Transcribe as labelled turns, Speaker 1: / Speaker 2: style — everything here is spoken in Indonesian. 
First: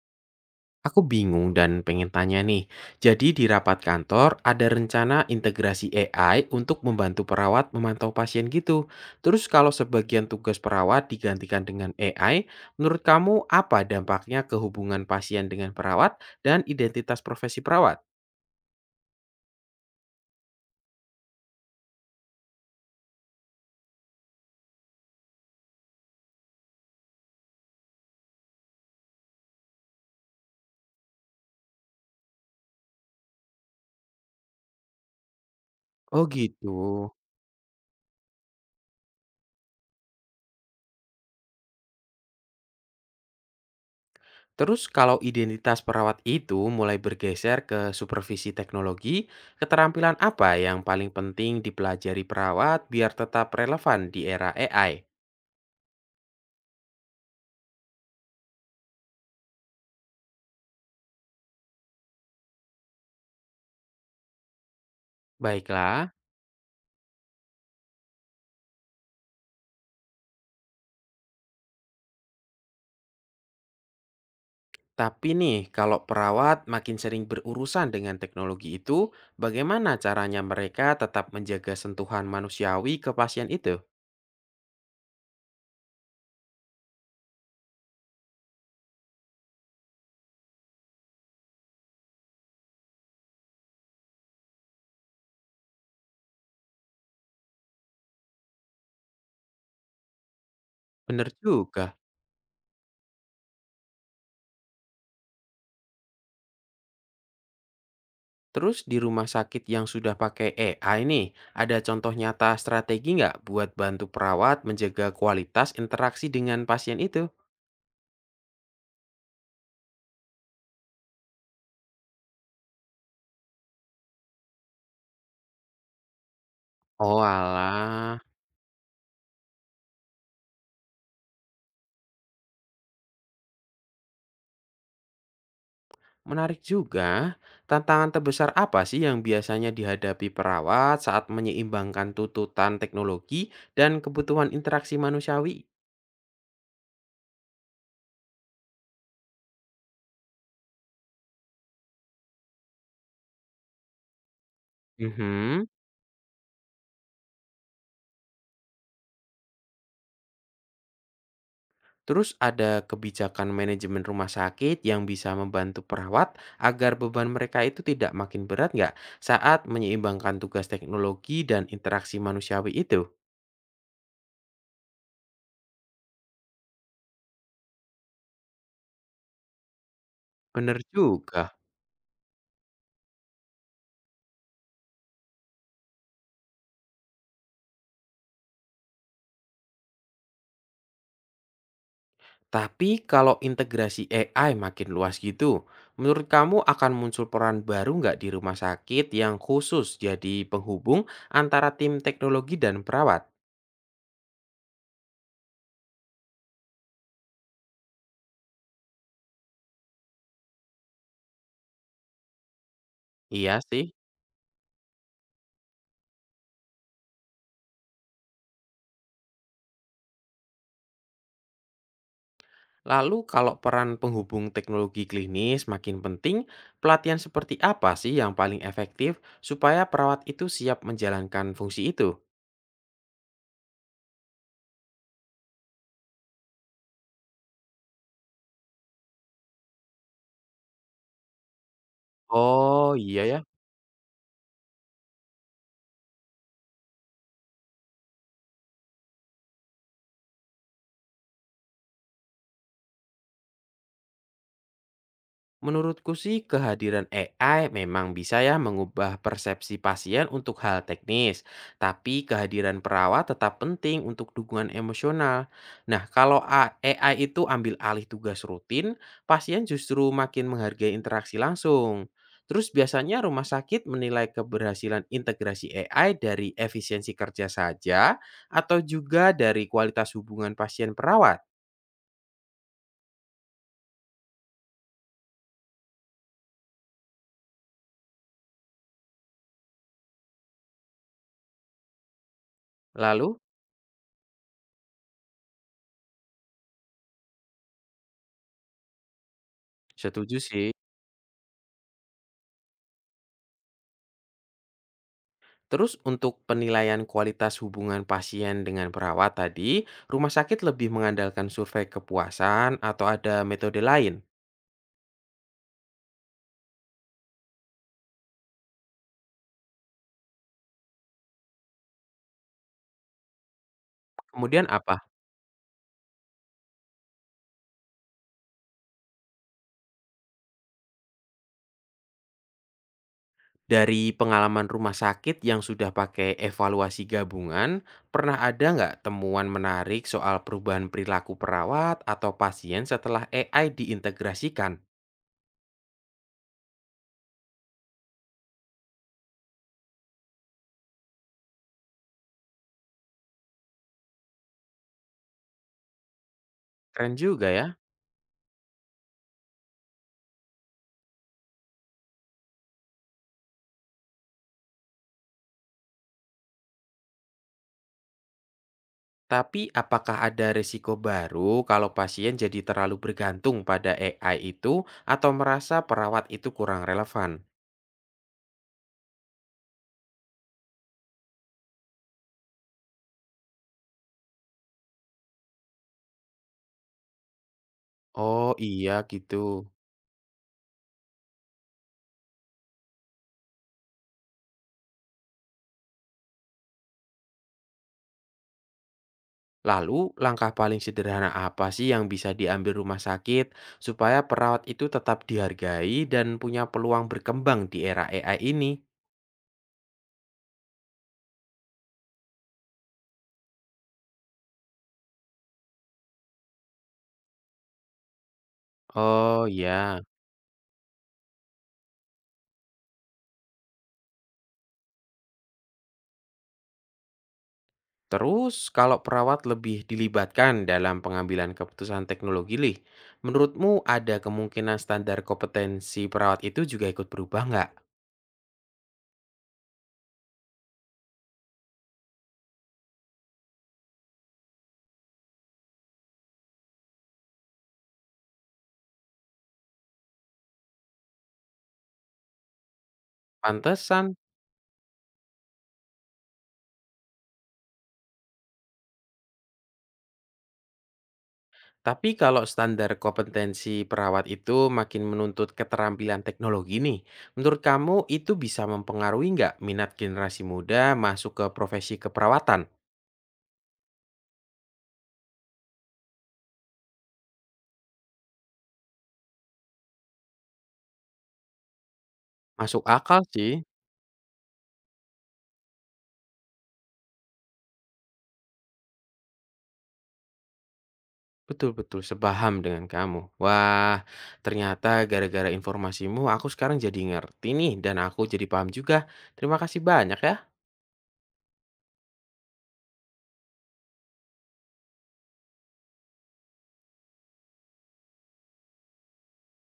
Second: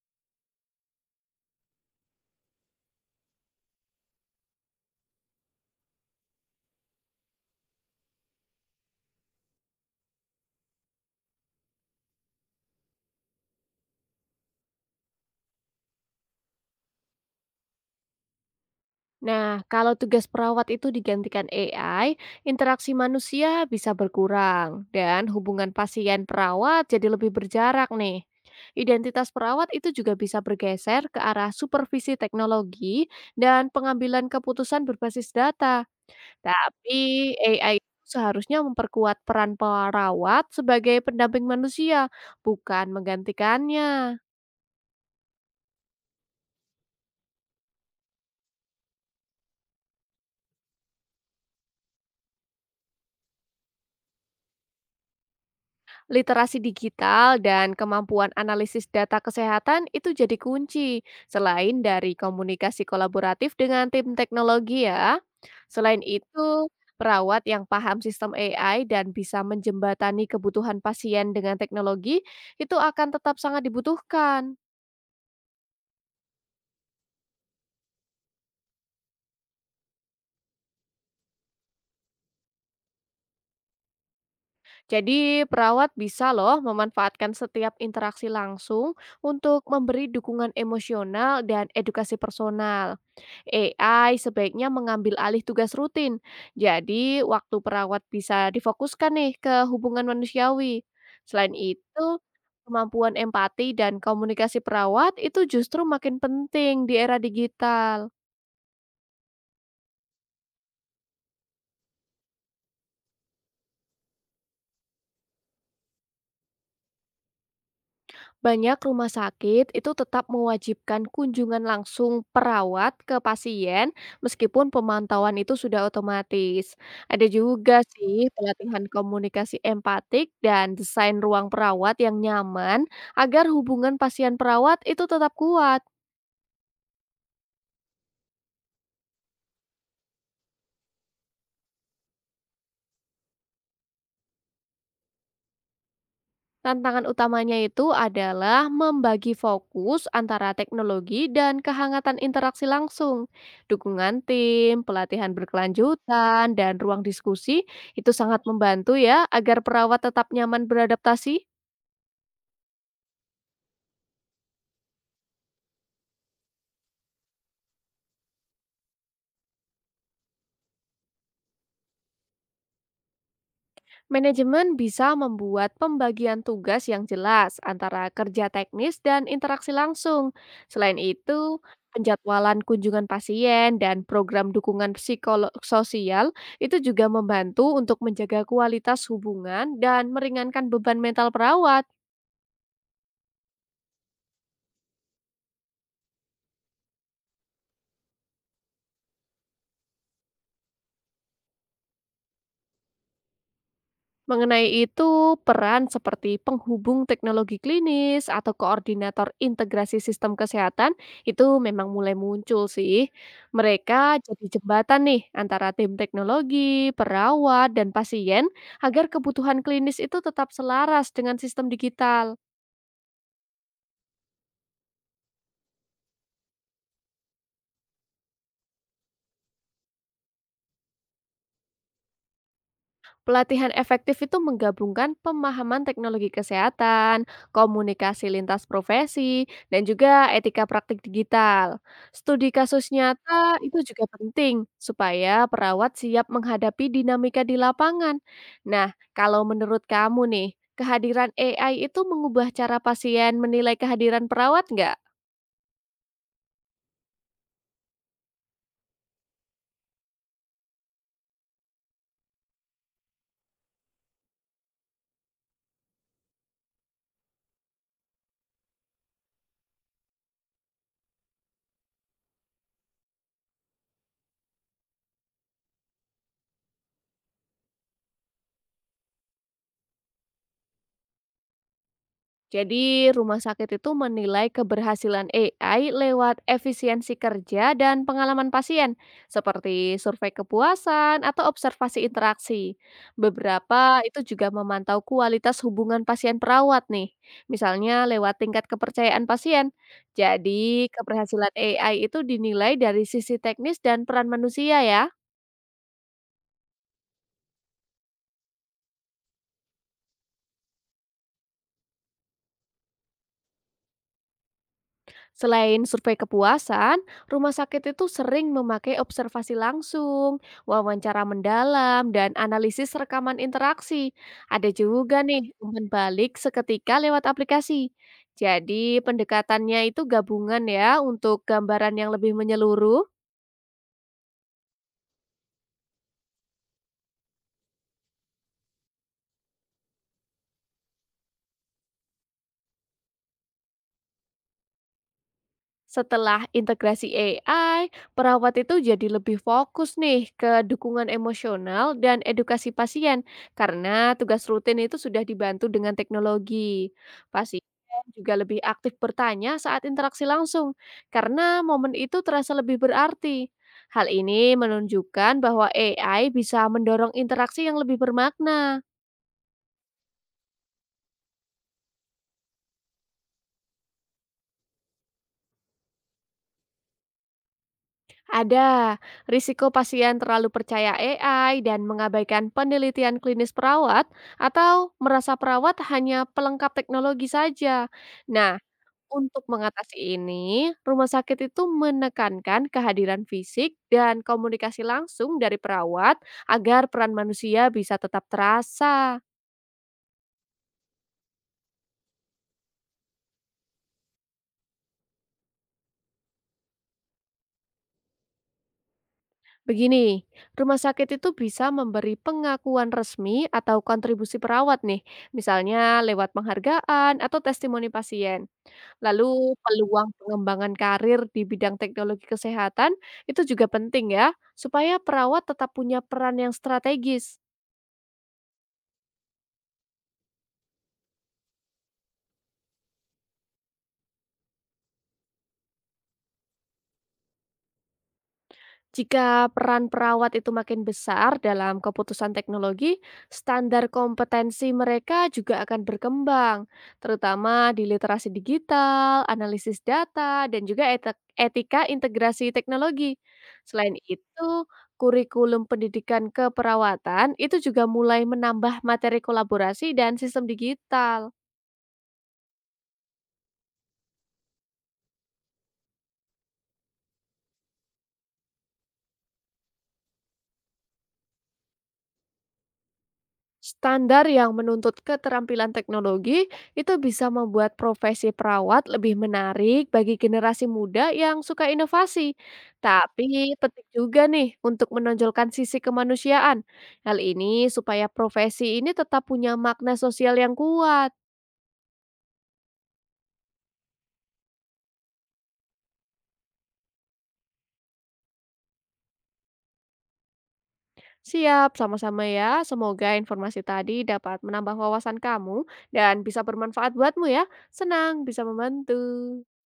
Speaker 1: Aku bingung dan pengen tanya nih. Jadi di rapat kantor ada rencana integrasi AI untuk membantu perawat memantau pasien gitu. Terus kalau sebagian tugas perawat digantikan dengan AI, menurut kamu apa dampaknya ke hubungan pasien dengan perawat dan identitas profesi perawat?
Speaker 2: Nah, kalau tugas perawat itu digantikan AI, interaksi manusia bisa berkurang dan hubungan pasien perawat jadi lebih berjarak nih. Identitas perawat itu juga bisa bergeser ke arah supervisi teknologi dan pengambilan keputusan berbasis data.
Speaker 1: Oh gitu.
Speaker 2: Tapi AI itu seharusnya memperkuat peran perawat sebagai pendamping manusia, bukan menggantikannya.
Speaker 1: Terus kalau identitas perawat itu mulai bergeser ke supervisi teknologi, keterampilan apa yang paling penting dipelajari perawat biar tetap relevan di era AI?
Speaker 2: Literasi digital dan kemampuan analisis data kesehatan itu jadi kunci, selain dari komunikasi kolaboratif dengan tim teknologi ya. Selain
Speaker 1: Baiklah,
Speaker 2: itu, perawat yang paham sistem AI dan bisa menjembatani kebutuhan pasien dengan teknologi itu akan tetap sangat dibutuhkan.
Speaker 1: tapi nih kalau perawat makin sering berurusan dengan teknologi itu, bagaimana caranya mereka tetap menjaga sentuhan manusiawi ke pasien itu?
Speaker 2: Jadi, perawat bisa loh memanfaatkan setiap interaksi langsung untuk memberi dukungan emosional dan edukasi personal. AI sebaiknya mengambil alih tugas rutin. Jadi, waktu perawat bisa difokuskan nih ke hubungan manusiawi.
Speaker 1: Bener
Speaker 2: Selain
Speaker 1: juga.
Speaker 2: itu, kemampuan empati dan komunikasi perawat itu justru makin penting di era digital.
Speaker 1: Terus di rumah sakit yang sudah pakai AI nih, ada contoh nyata strategi nggak buat bantu perawat menjaga kualitas interaksi dengan pasien itu?
Speaker 2: Banyak rumah sakit itu tetap mewajibkan kunjungan langsung perawat ke pasien meskipun pemantauan itu sudah otomatis.
Speaker 1: Oh
Speaker 2: Ada juga
Speaker 1: alah.
Speaker 2: sih pelatihan komunikasi empatik dan desain ruang perawat yang nyaman agar hubungan pasien perawat itu tetap kuat.
Speaker 1: Menarik juga, tantangan terbesar apa sih yang biasanya dihadapi perawat saat menyeimbangkan tuntutan teknologi dan kebutuhan interaksi manusiawi?
Speaker 2: Tantangan utamanya itu adalah membagi fokus antara teknologi dan kehangatan interaksi langsung. Dukungan tim, pelatihan
Speaker 1: Mhm.
Speaker 2: berkelanjutan, dan ruang diskusi itu sangat membantu ya agar perawat tetap nyaman beradaptasi.
Speaker 1: Terus ada kebijakan manajemen rumah sakit yang bisa membantu perawat agar beban mereka itu tidak makin berat nggak saat menyeimbangkan tugas teknologi dan interaksi manusiawi itu?
Speaker 2: Manajemen bisa membuat pembagian tugas yang jelas antara kerja teknis dan interaksi langsung.
Speaker 1: Bener
Speaker 2: Selain
Speaker 1: juga.
Speaker 2: itu, penjadwalan kunjungan pasien dan program dukungan psikolog sosial itu juga membantu untuk menjaga kualitas hubungan dan meringankan beban mental perawat.
Speaker 1: Tapi kalau integrasi AI makin luas gitu, menurut kamu akan muncul peran baru nggak di rumah sakit yang khusus jadi penghubung antara tim teknologi dan perawat?
Speaker 2: Mengenai itu, peran seperti penghubung teknologi klinis atau koordinator integrasi sistem kesehatan itu memang mulai muncul sih.
Speaker 1: Iya sih.
Speaker 2: Mereka jadi jembatan nih antara tim teknologi, perawat, dan pasien agar kebutuhan klinis itu tetap selaras dengan sistem digital.
Speaker 1: Lalu kalau peran penghubung teknologi klinis makin penting, pelatihan seperti apa sih yang paling efektif supaya perawat itu siap menjalankan fungsi itu?
Speaker 2: Pelatihan efektif itu menggabungkan pemahaman teknologi kesehatan, komunikasi lintas profesi, dan juga etika praktik digital. Studi kasus
Speaker 1: Oh iya ya.
Speaker 2: nyata itu juga penting supaya perawat siap menghadapi dinamika di lapangan. Nah, kalau menurut kamu nih, kehadiran AI itu mengubah cara pasien menilai kehadiran perawat nggak?
Speaker 1: Menurutku sih kehadiran AI memang bisa ya mengubah persepsi pasien untuk hal teknis, tapi kehadiran perawat tetap penting untuk dukungan emosional. Nah, kalau AI itu ambil alih tugas rutin, pasien justru makin menghargai interaksi langsung. Terus biasanya rumah sakit menilai keberhasilan integrasi AI dari efisiensi kerja saja atau juga dari kualitas hubungan pasien perawat.
Speaker 2: Jadi, rumah sakit itu menilai keberhasilan AI lewat efisiensi kerja dan pengalaman pasien, seperti survei kepuasan atau observasi interaksi.
Speaker 1: Lalu,
Speaker 2: Beberapa itu juga memantau kualitas hubungan pasien perawat nih, misalnya lewat tingkat kepercayaan pasien.
Speaker 1: setuju sih.
Speaker 2: Jadi, keberhasilan AI itu dinilai dari sisi teknis dan peran manusia ya.
Speaker 1: Terus untuk penilaian kualitas hubungan pasien dengan perawat tadi, rumah sakit lebih mengandalkan survei kepuasan atau ada metode lain?
Speaker 2: Selain survei kepuasan, rumah sakit itu sering memakai observasi langsung, wawancara mendalam, dan analisis rekaman interaksi.
Speaker 1: Kemudian
Speaker 2: Ada
Speaker 1: apa?
Speaker 2: juga nih umpan balik seketika lewat aplikasi. Jadi pendekatannya itu gabungan ya untuk gambaran yang lebih menyeluruh.
Speaker 1: Dari pengalaman rumah sakit yang sudah pakai evaluasi gabungan, pernah ada nggak temuan menarik soal perubahan perilaku perawat atau pasien setelah AI diintegrasikan?
Speaker 2: Setelah integrasi AI, perawat itu jadi lebih fokus nih ke dukungan emosional dan edukasi pasien karena tugas rutin itu sudah dibantu dengan teknologi.
Speaker 1: Keren juga
Speaker 2: Pasien
Speaker 1: ya.
Speaker 2: juga lebih aktif bertanya saat interaksi langsung karena momen itu terasa lebih berarti. Hal ini menunjukkan bahwa AI bisa mendorong interaksi yang lebih bermakna.
Speaker 1: Tapi apakah ada risiko baru kalau pasien jadi terlalu bergantung pada AI itu atau merasa perawat itu kurang relevan?
Speaker 2: Ada risiko pasien terlalu percaya AI dan mengabaikan penelitian klinis perawat atau merasa perawat hanya pelengkap teknologi saja.
Speaker 1: Oh
Speaker 2: Nah,
Speaker 1: iya gitu.
Speaker 2: untuk mengatasi ini, rumah sakit itu menekankan kehadiran fisik dan komunikasi langsung dari perawat agar peran manusia bisa tetap terasa.
Speaker 1: Lalu langkah paling sederhana apa sih yang bisa diambil rumah sakit supaya perawat itu tetap dihargai dan punya peluang berkembang di era AI ini?
Speaker 2: Begini, rumah sakit itu bisa memberi pengakuan resmi atau kontribusi perawat nih, misalnya lewat penghargaan atau testimoni pasien.
Speaker 1: Oh
Speaker 2: Lalu
Speaker 1: ya.
Speaker 2: peluang pengembangan karir di bidang teknologi kesehatan itu juga penting ya, supaya perawat tetap punya peran yang strategis.
Speaker 1: Terus, kalau perawat lebih dilibatkan dalam pengambilan keputusan teknologi, Li, menurutmu ada kemungkinan standar kompetensi perawat itu juga ikut berubah nggak?
Speaker 2: Jika peran perawat itu makin besar dalam keputusan teknologi, standar kompetensi mereka juga akan berkembang, terutama di literasi digital, analisis data, dan juga etika integrasi teknologi. Selain
Speaker 1: Pantesan.
Speaker 2: itu, kurikulum pendidikan keperawatan itu juga mulai menambah materi kolaborasi dan sistem digital.
Speaker 1: Tapi kalau standar kompetensi perawat itu makin menuntut keterampilan teknologi nih, menurut kamu itu bisa mempengaruhi nggak minat generasi muda masuk ke profesi keperawatan?
Speaker 2: Standar yang menuntut keterampilan teknologi itu bisa membuat profesi perawat lebih menarik bagi generasi muda yang suka inovasi.
Speaker 1: Masuk akal sih.
Speaker 2: Tapi penting juga nih untuk menonjolkan sisi kemanusiaan. Hal ini supaya profesi ini tetap punya makna sosial yang kuat.
Speaker 1: Betul betul, sepaham dengan kamu. Wah, ternyata gara-gara informasimu aku sekarang jadi ngerti nih dan aku jadi paham juga. Terima kasih banyak ya.
Speaker 2: Siap, sama-sama ya. Semoga informasi tadi dapat menambah wawasan kamu dan bisa bermanfaat buatmu ya. Senang bisa membantu.